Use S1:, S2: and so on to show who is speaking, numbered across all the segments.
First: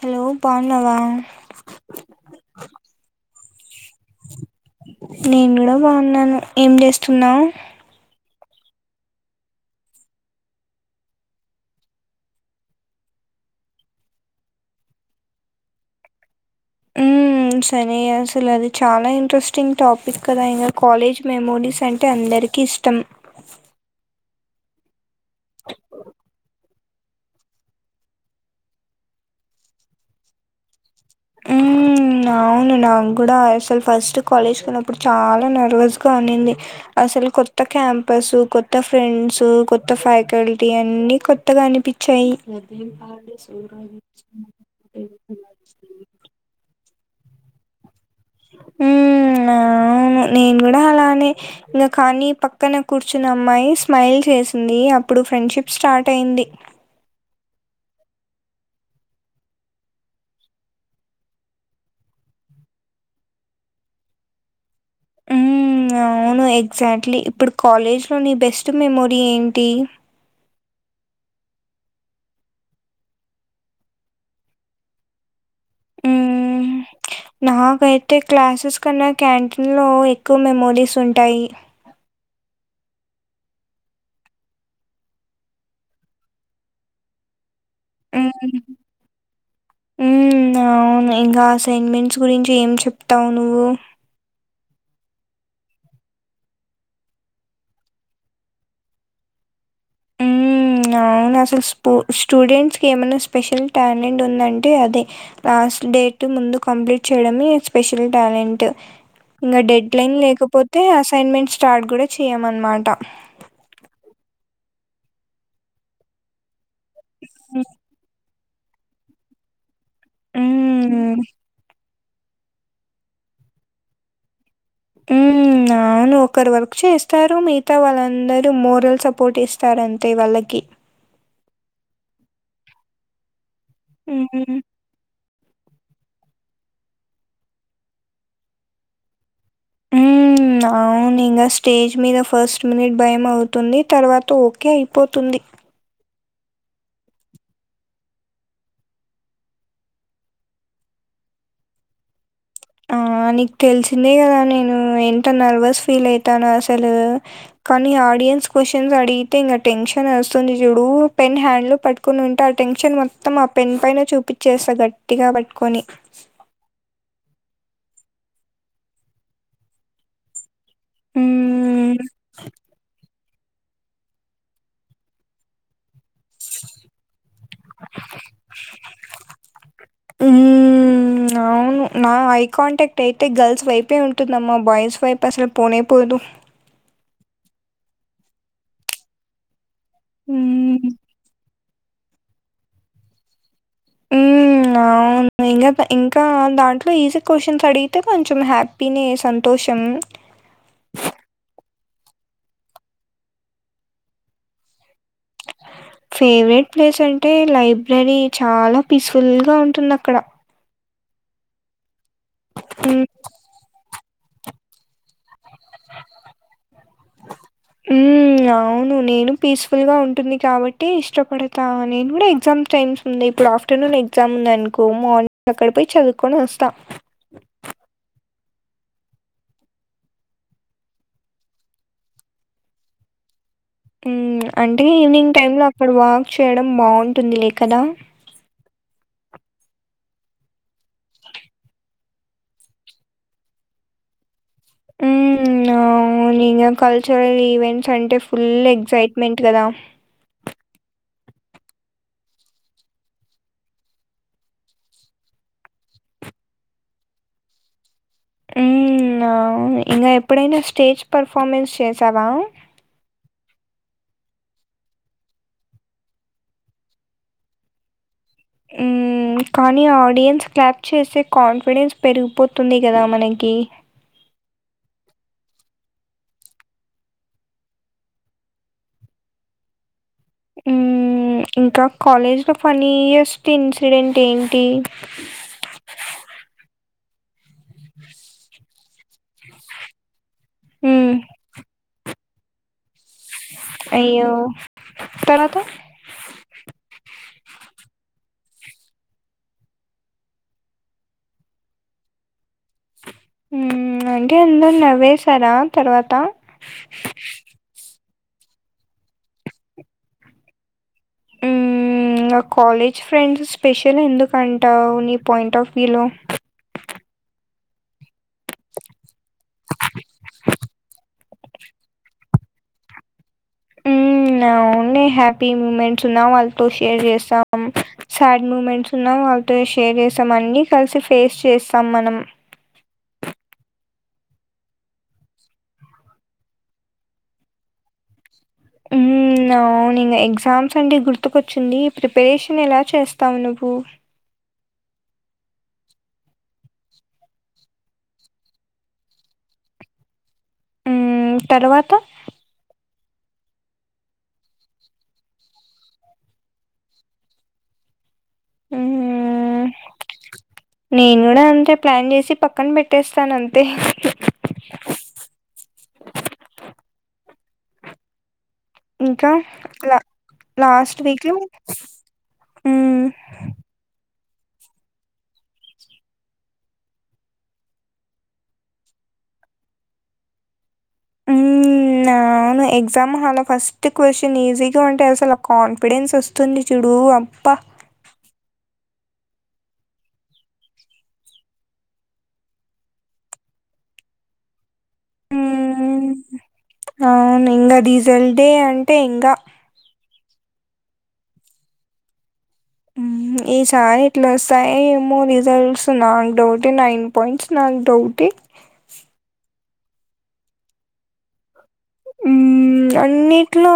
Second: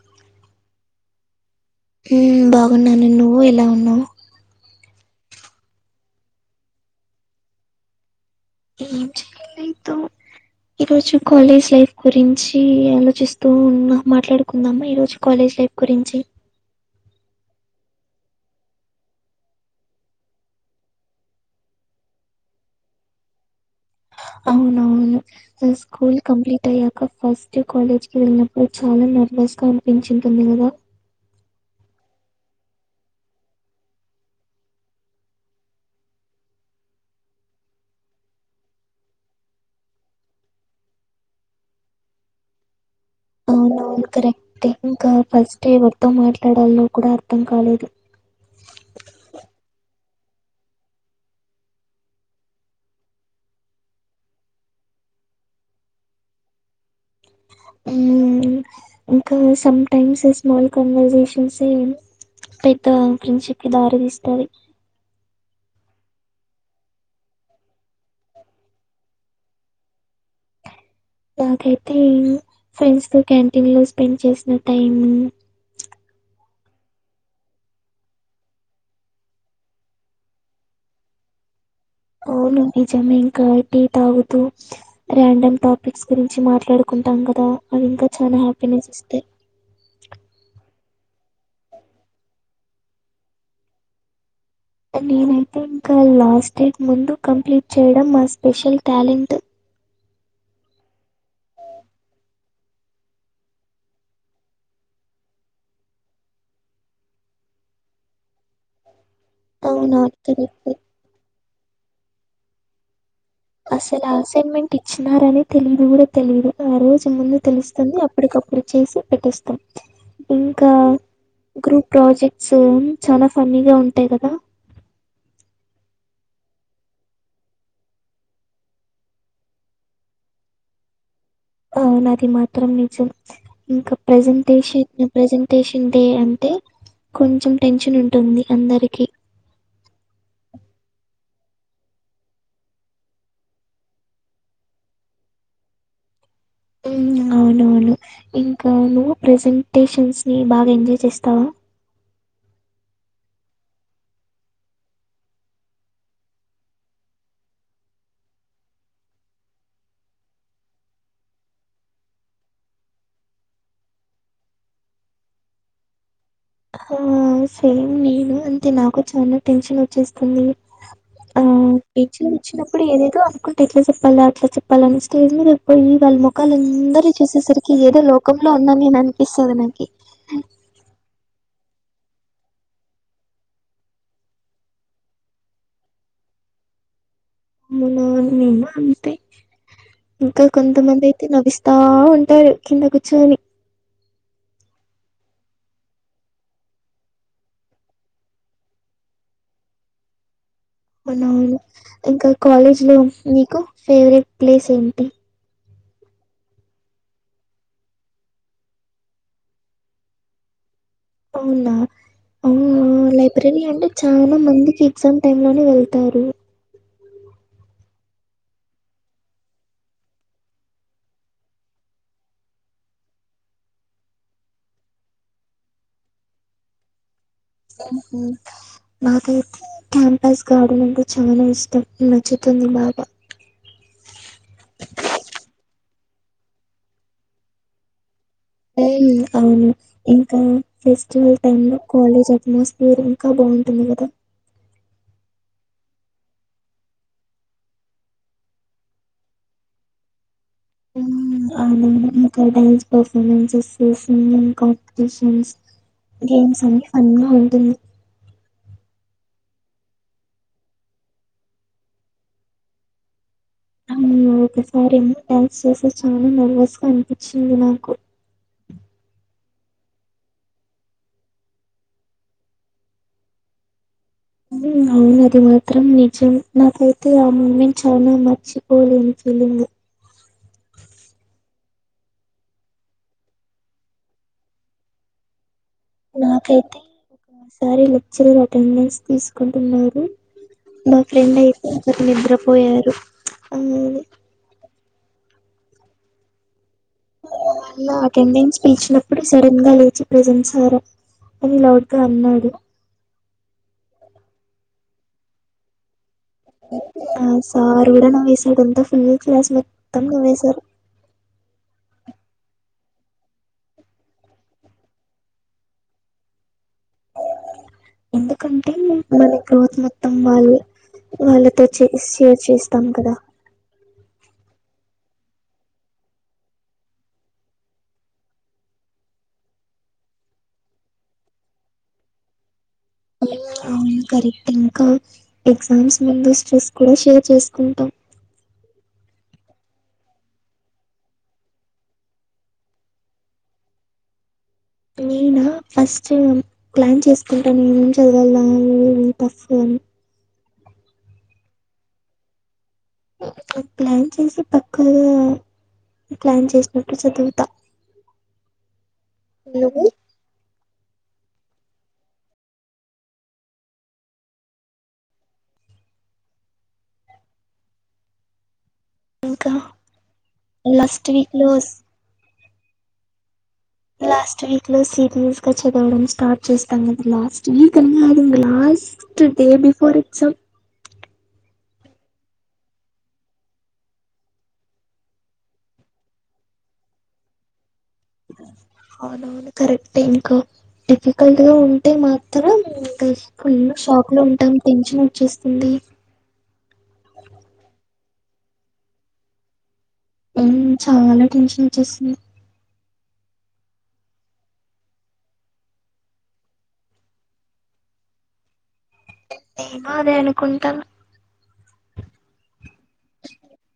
S1: Hello బాన్నావా
S2: లేవన్నవ్వు
S1: నేను కూడా బావున్నాను ఏం చేస్తున్నావ్
S2: ఏం చెయ్యలేదు ఈ రోజు కాలేజ్ లైఫ్ గురించి ఆలోచిస్తూ ఉన్న మాట్లాడుకుందామా ఈ రోజు కాలేజ్ షెప్ గురించి
S1: సరే అసలు అది చాలా ఇంట్రెస్టింగ్ టాపిక్ కదా అయిన కాలేజ్ మెమోరీస్ అంటే అందరి రికి ఇష్టం
S2: అవునవును స్కూల్ కంప్లీట్ ట్ అయ్యాక ఫస్ట్ కాలేజ్ కి వెళ్ళినప్పుడు చాలా నెర్వస్ గా అనిపించి ఉంటుంది కదా
S1: మ్మ్, అవును నాకు గూడా అసలు ఫస్ట్ కాలేజ్కి వెళ్ళిన్నప్పుడు చాలా నెర్వస్గ ఉన్నింది అ అసలు కొత్త క్యాంపస్ కొత్త ఫ్రెండ్స్ కొత్త ఫ్యాకల్టీ అన్ని కొత్తగా అనిపించి చెయ్
S2: అవునవును కరెక్టే ఇంక ఫస్ట్ మొత్తం మా ట్లడాలో కూడా అర్థం కాలేదు
S1: మ్మ్ అవును నేను కూడా అలానే ఇంకా కానీ పక్కన కూర్చున్న అమ్మాయి స్మైల్ చేసింది అప్పుడు ఫ్రెండ్షిప్ స్టార్ట్ అయింది
S2: మ్ ఇంకా సమ్ టైమ్స్ స్మాల్ కన్వర్సేషన్సే పెద్ద ఫ్రెండ్షిప్కి దారి తీస్తది
S1: మ్మ్ అవును ఎగ్జాక్ట్లీ ఇప్పుడు కాలేజ్లో నిబెస్ట్ మెమోరీ ఏంటి
S2: నాకైతే ఫ్రెండ్స్తో క్యాంటీన్లో స్పెండ్ చేసిన టైం
S1: మ్మ్ నాకైతే క్లాసెస్ కన్నా క్యాంటీన్లో ఎక్కువ మెమోరీస్ ఉంటాయి
S2: అవును నిజమే ఇంకా టీ తాగుతూ రేన్డమ్ టాపిక్స్ గురించి మాట్లాడుకు కుంటం కదా అవి ఇంకా చాలా
S1: అవును
S2: హ్యాపీనెస్ ఇస్తాయి
S1: మ్మ్ అవున్ ఇంకా అసైన్మెంట్స్ గురించి ఏం చెప్తావు నువ్వు
S2: నేనైతే ఇంకా లాస్ట్ డేకి ముందు కంప్లీట్ చేయడం మా స్పెషల్ టాలెంట్ [inaudible]
S1: మ్ అవును అసలు స్పు స్టూడెంట్స్కి ఏమన్నా స్పెషల్ టాలెంట్ ఉందంటే అదే ఆ అస్సల్ డేట్ ముందు కంప్లీట్ చేయడమే స్పెషల్ టాలెంటు ఇంగ డెడ్
S2: అవునా
S1: లైన్
S2: కరెక్ట్
S1: లేకపోతే అసైన్మెంట్ స్టార్ట్ కూడా చేయమన్మాట.
S2: అసల అసైన్మెంట్ ఇచ్చినారని తెలీను గూడా తెలీదు. ఆ రోజు ముందు తెలుస్తుంది అప్పటికప్పుడు చేసి పెట్టేస్తాం ఇంకా
S1: మ్మ్.
S2: గ్రూప్ ప్రాజెక్ట్స్ చాలా ఫన్నీగా ఉంటాయ్ కదా
S1: మ్ అవును ఒకరు వర్క్ చేస్తారు మిగతా వాళ్ళందరు మోరల్ సపోర్ట్ ఇస్తారు అంతే వాళ్ళకి.
S2: అవును అది మాత్రం నిజం ఇంకా
S1: మ్మ్.
S2: ప్రెజెంటేషను ప్రెజెంటేషన్డే అంటే కొంచెం టెన్షన్ ఉంటుంది అందరికి.
S1: మ్మ్ అవును ఇంకా స్టేజ్ మీద ఫస్ట్ మినిట్ భయం అవుతుంది తర్వాత ఓకే అయిపోతు
S2: [inaudible] ఉ అవునవును ఇంకా నువ్వు ప్రెసెంటేషన్స్ ని బాగ ఎంజాయ్ చేస్తావ
S1: ఆ
S2: [inaudible]
S1: నీకు తెలిసిందే కదా నేను ఎంత నర్వస్ ఫీల్ అవుతాను అసలు కానీ ఆడియన్స్ క్వశ్చన్స్ అడిగితే ఇంగ టెన్షన్ వస్తుంది చూడు పెన్ హ్యాండ్ లో పట్టుకుని ఉంటే ఆ టెన్షన్ మొ మొత్తం ఆ పెన్ పైన చూపిచ్చేస్త గట్టిగా పట్టుకొని
S2: ఆ సేమ్ నేను అంతే నాకు చాన టెన్షన్ వచ్చేస్తుంది
S1: మ్మ్.
S2: [unintelligible] ఏదేదో అంటే ఎట్ల చెప్పాల అట్లా చెప్పాలని స్టేజ్ మీద కి పోయి వాళ్ళ ముఖాలు అందరు చూసేసరికి ఏదో లోకంలో ఉన్నాని నేను అనిపిస్తది నాకి
S1: మ్మ్.
S2: [inaudible]
S1: అవును నా ఐ కాంటాక్ట్ అయితే గర్ల్స్ వైపే ఉంటుందమ్మా బాయ్స్ వైపు అసలు పోనే పోదు
S2: [inaudible] అవున నేమ అంతే ఇంకా
S1: మ్మ్.
S2: కొంతమంది అయితే నవ్విస్తా ఉంటారు కింద కూర్చొని
S1: మ్మ్. అవును ఇంకా ఇంకా దాంట్లో ఈజీ క్వశ్చన్స్ అడిగితే కొంచెం హ్యాపీనేె సంతో షం
S2: అవునవును ఇంకా కాలేజ్ లో మీకు ఫేవరెట్ ప్లేస్ ఏంటీ
S1: ఫేవరెట్ ప్లేస్ అంటే లైబ్రరీ చాల పీస్ఫుల్గా ఉంటుంది అక్కడ
S2: అవున
S1: హ్మ్.
S2: చాన మంది ఎగ్జామ్ టైమ్ లోనే వెళ్తారు
S1: అవును నేను పీస్ఫుల్ గా ఉంటుంది కాబట్టి ఇష్టపడత నేను కూడ ఎగ్జామ్ టైమ్స్ ఉంది ఇప్పుడు ఆఫ్టర్నూన్ ఎగ్జామ్ ఉంది అనుకో మార్నింగ్ అక్కడ పోయి చదువుకొని వస్త
S2: అ నాకైతే క్యాంపస్ గార్డెన్ అంటే చాలా ఇష్టం నచ్చుతుంది బాగ
S1: అంటే ఈవినింగ్ టైమ్ లో అక్కడ వాక్ చేయడం బాగుంటుంది లే కదా
S2: అవును ఇంకా ఫెస్టివల్ టైమ్ లో కాలేజ్ అట్మాస్ఫియర్ ఇంకా బాగుం [unintelligible]
S1: [unintelligible] కల్చరల్ ఈవెంట్స్ అంటే ఫుల్ ఎగ్సైట్మెంట్ కదా
S2: హు [unintelligible] ఇక dance performances singing competition games అన్నీ ఫన్గ ఉంటుంది
S1: ఇంగ ఎప్పుడైనా స్టేజ్ పర్ఫార్మెన్స్ చేసావ
S2: నేను ఒకసారిమో డ్యాన్స్ చేస చాలా నర్వస్ గా అనిపించింది నాకు
S1: ఆ కానీ ఆడియన్స్ క్లాప్ చేస్తే కాన్ఫిడెన్స్ పెరిగిపోతుంది కదా మనకి
S2: అవును అది మాత్రం నిజం నాకైతే ఆ మూమెంట్ చాల మర్చిపోలేని ఫీలింగ్ [inaudible]
S1: ఆ ఇంకా కాలేజ్లో ఫన్నిఎస్ట్ ఇన్సిడెంట్ ఏంటి
S2: నాకైతే ఒకసారి లెక్చరర్ అటెండెన్స్ తీసుకుంటున్నారు మా
S1: హ్మ్.
S2: ఫ్రెండ్ అయితే [unintelligible] నిద్రపోయారు
S1: అయ్యో తర్వాత
S2: నాకేం దించు పిలిచినప్పుడు సడన్గా లేచి ప్రెసెంట్ సార్ అని లౌడ్‌గా అన్నాడు
S1: ఉమ్మ్మ్ అంటే అందరూ నవ్వేేశారా తర్వాత
S2: ఆ సారు కూడా నవ్వేశాడు అంతా ఫుల్ క్లాస్ మొత్తం నవ్వేసారు. [inaudible]
S1: ఉమ్మ్ ఇంగ కాలేజ్ ఫ్రెండ్స్ స్పెషల్ ఎందుకుంటావు నీ పాయింట్ ఆఫ్ వ్యూలో
S2: ఎందుకంటే మన గ్రోత్ మొత్తం వాళ్ళు వాళ్ళతో చే షేర్ చేస్తాం కదా [inaudible]
S1: అవునే హ్యాపీ మూమెంట్స్ ఉన్నా వాళ్ళతో షేర్ చేస్తాం సాడ్ మూమెంట్స్ ఉన్నా వా తో షేర్ చేస్తాం అన్నీ కలిసి ఫేస్ చేస్తాం మనం
S2: అవును కరెక్ట్ ఇంకా ఎగ్జామ్స్ ముందు స్ట్రెస్ కూడా షేర్ చేసుకుంటాం. [inaudible] [inaudible]
S1: హ్మ్. అవును ఇంగా ఎగ్జామ్స్ అంటే గుర్తుకొచ్చింది ప్రిపరేషన్ ఎలా చేస్తావు నువ్వు
S2: నేనా ఫస్ట్ ప్లాన్ చేసుకుంటా నేను ఏం చదవల్లా ఏమేమి టఫ్ మ్మ్
S1: ఉమ్మ్ తర్వాత
S2: ప్లన్ చేసి పక్కగా ప్లాన్ చేసినట్టు చదువుతా
S1: హ్మ్. నేను కూడా అంతే ప్లాన్ చేసి పక్కన పెట్టేస్తాను అంతే
S2: [inaudible]
S1: ఇంకా ల లాస్ట్ వీక్లో
S2: వీక్ లో
S1: ఉమ్మ్
S2: లాస్ట్ వీక్లో సిరియస్గా చదవడం స్టార్ట్ చేస్తాం కదా లాస్ట్ వీక్ అని కాదు ఇంగ last day before exam
S1: ఉమ్మ్ నవును ఎగ్జామ్ హాల్లో ఫస్ట్ క్వశ్చన్ ఈజీగా ఉంటే అసలు ఆ కాన్ఫిడెన్స్ వస్తుంది చూ డు అబ్బా
S2: అ అవునవును కరెక్ట్ ఇంకా డిఫికల్ట్‌గా ఉంటే మాత్రం ఇంక స్కులో షాక్‌లో ఉంటాం టెన్షన్ వచ్చేస్తుంది
S1: హ్మ్. దండి అంటే ఇంకా
S2: ఉమ్మ్ చాలా టెన్షన్ వచ్చేస్తుంది
S1: హ్మ్. ఈసారి ఎట్లా వస్తాయో ఏమో రిజల్ట్స్ నాకు డౌటే నైన్ పాయింట్స్ నాకు డౌటే
S2: నేను అదే అనుకుంటనా
S1: ఉమ్మ్ అన్నిట్లో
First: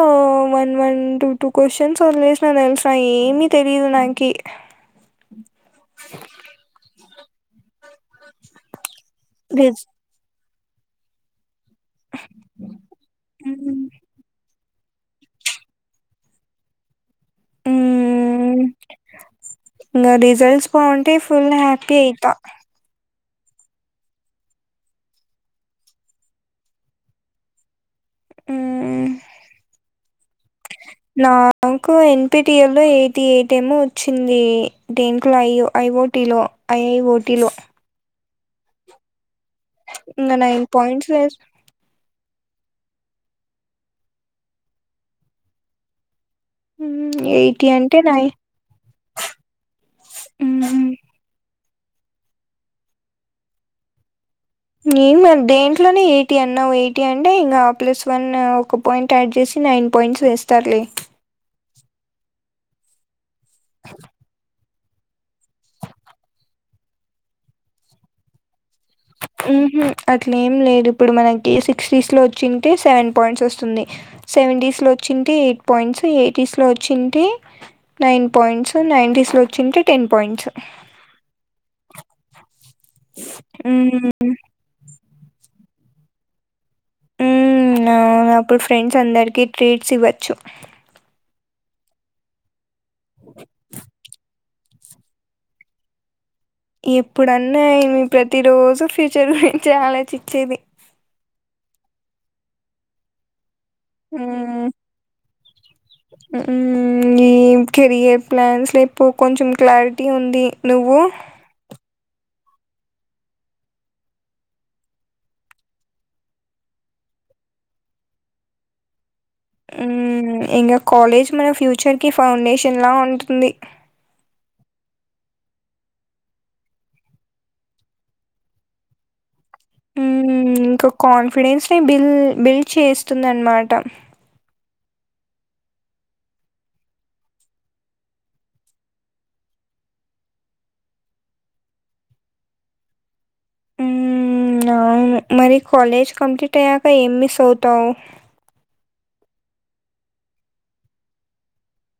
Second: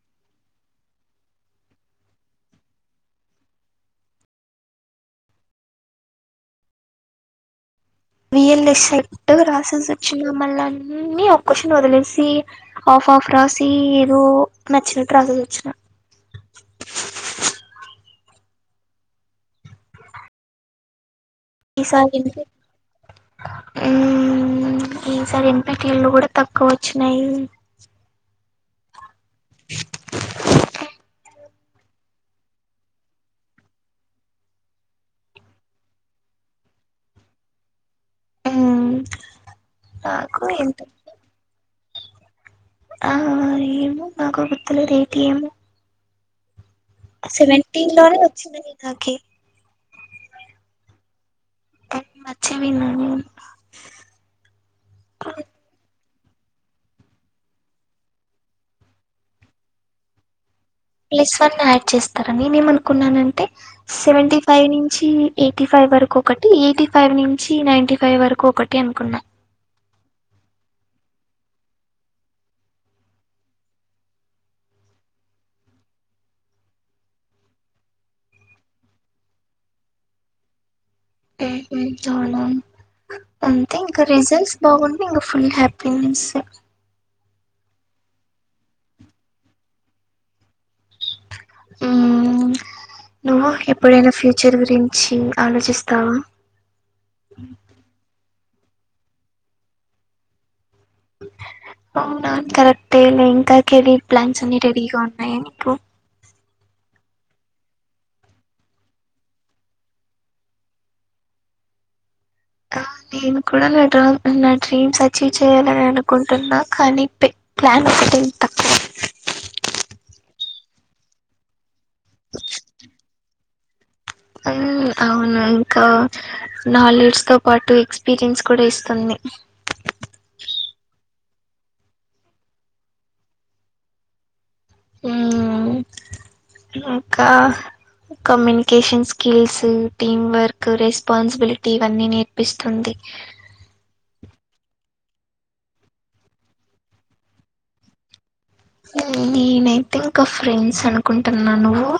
S1: one one two two questions వదిలేసిన తెలుసా ఏమి తెలీదు నాకి
S2: [inaudible] వియల్ఏ సేట్‌గా
S1: రిజ్
S2: రాసేసి వచ్చిన మళ్ళ అన్ని కోషన్ వదిలేసి ఆఫ్ ఆఫ్ రాసి
S1: హ్మ్.
S2: ఏదో నచ్చినట్టు రాసేసి వచ్చిన
S1: ఉమ్మ్మ్ ఇంగ రిజల్ట్స్ బాగుం టే ఫుల్ హ్యాపీ అయితా
S2: మ్మ్ ఈసారి ఎంతకేళ్ళొ గుడా తక్కువ వచ్చినాయి
S1: మ్మ్ నాకు ఎన్ పి టి ఎల్ లో ఎయిటి ఎయిట్ ఏమో వచ్చింది దేంట్లో ఐ వో ఐ వో టిలో ఐ ఐ ఓ టీలో
S2: ఆ
S1: ఇంగ నైన్ పాయింట్స్
S2: ఆ ఏమో నాకు గుర్తు లేదు ఎయిటీ ఏమో
S1: మ్మ్ ఎయిటీ
S2: సెవెంటీన్
S1: అంటే
S2: లోనే
S1: నై
S2: వచ్చింది నాకి మచ్చేవిన్నని
S1: నేన్ దేంట్లోనే ఎయిటీ అన్నావు ఎయిటీ అంటే ఇంగ ఆ ప్లస్ వన్ ఒక పాయింట్ యాడ్ చేస్ నైన్ పాయింట్స్ వేస్
S2: ప్లస్ వన్ యాడ్ చేస్తారని నేనేం అనుకున్నానంటే సెవెంటీ ఫైవ్ ఎయిటీ ఫైవ్ వరకొకటి ఎయిటీ ఫైవ్ నుంచి నైన్టీ ఫైవ్ వరకు ఒక
S1: ఊహు అట్లేం లేదు ఇప్పుడు మనకి సిక్స్టీస్లో వచ్చింటే సెవెన్ పాయింట్స్ వస్తుంది సెవెంటీస్లో వచ్చింటే ఎయిట్ పాయింట్స్ సో ఎయిటీస్లో వచ్చింటే నైన్ పాయింట్స్ నైన్ంటీస్లో వచ్చింటే టెన్ పాయింట్స్
S2: అంతే ఇంక
S1: ఉమ్
S2: రిజల్ట్స్ బాగుంటే ఇంక ఫుల్ హ్యా పౌన్స
S1: మ్మ్ అవును అప్పుడు ఫ్రెండ్స్ అందరికి ట్రీట్స్ ఇవ్వచ్చు
S2: నువ్ ఎప్పుడైనా ఫ్యు చర్ గురించి ఆలోచిస్తావా
S1: ఎప్పుడన్నా ఏమి ప్రతి రోజు ఫ్యూచర్ గురించే ఆలోచిచ్చేది
S2: అవునా కరెక్టేలే ఇంకా కెరీర్ ప్లాన్స్ అన్ని రెడీగా ఉన్నాయి
S1: మ్మ్ కెరియర్ ప్లాన్స్లో ఇప్పుడు కొంచెం క్లారిటీ ఉంది నువ్వు
S2: కా నేను కూడా నా డమ్ నా డ్రీమ్స్ అచీవ్ చేయ్యాలని అనుకుంటున్నా కానీ ప్లాన్ పెన్ ట
S1: మ్మ్ ఇంక కాలేజ్ మన ఫ్యూచర్ కి ఫౌండేషన్ లా ఉంటుంది
S2: అవు అవును ఇంకా నాలెడ్జ్ తో పాటు ఎక్స్పీరియన్స్ కూడా ఇస్తుంది
S1: మ్మ్ ఇంక కాన్ఫిడెన్స్ ని బిల్ బిల్డ్ చేస్తుందన్మాట
S2: మ్మ్ ఒకా communication skills team work responsibility ఇవన్నీ నేర్పిస్తుంది
S1: మ్మ్ అవును మరి కాలేజ్ కంప్లీట్ అయ్యాక ఏం మిస్ అవుతావ్
S2: నేనైతే ఇంక ఫ్రెండ్స్ అనుకుంటున్నా నువ్వు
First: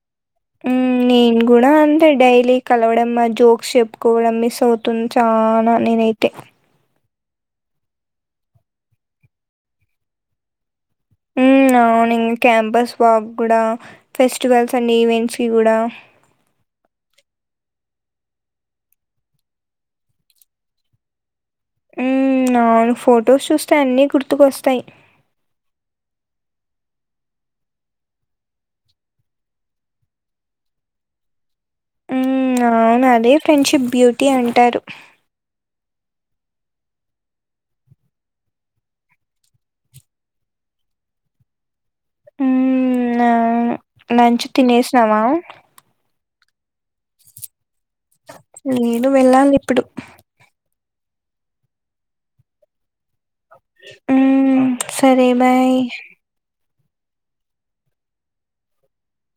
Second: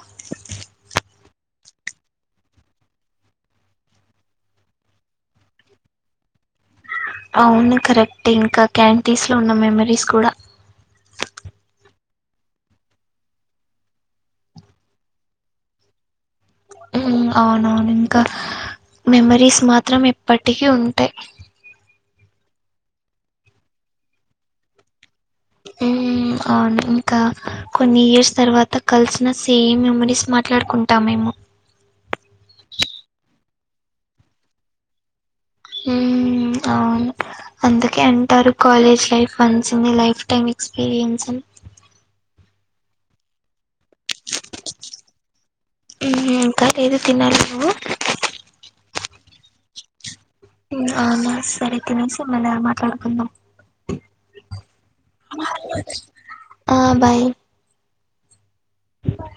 S1: మ్మ్ నేను గూడ అంతే డైలీ కలవడం మా జోక్స్ చెప్పుకోవడం మిస్ అవుతున్ చానా అయితే
S2: అవును కరెక్ట్ ఇంకా క్యాంటీన్స్ లో ఉన్న మెమరీస్ కూడా
S1: హ్మ్. అవును క్యాంపస్ వాక్ గుడ ఫెస్టివల్స్ అండ్ ఈవెంట్స్ కి గుడా
S2: అవునవును ఇంకా మెమరీస్ మాత్రం ఎప్పటికీ ఉంటాయి
S1: ఉ అవును ఫొటోస్ చూస్తే అన్ని గుర్తుకు వస్తాయి
S2: అ ఇంకా కొన్ని ఇయర్స్ తర్వాత కలిసిన సేమ్ మెమరీస్ మాట్లాడుకుంటా మేం ఆ
S1: అవును అదే ఫ్రెండ్షిప్ బ్యూటీ అంటారు
S2: అవును అందుకే అంటారు college life once in a lifetime experience
S1: ఉ లంచ్ తినేసినావా
S2: ఇంకా లేదు తినాలిమో
S1: నేను వెళ్ళాలి ఇప్పుడు
S2: అవునా సరే తినేసి మెల్లగా మాట్లాడు
S1: ఉమ్ సరే బాయ్
S2: ఆ బాయ్ బాయ్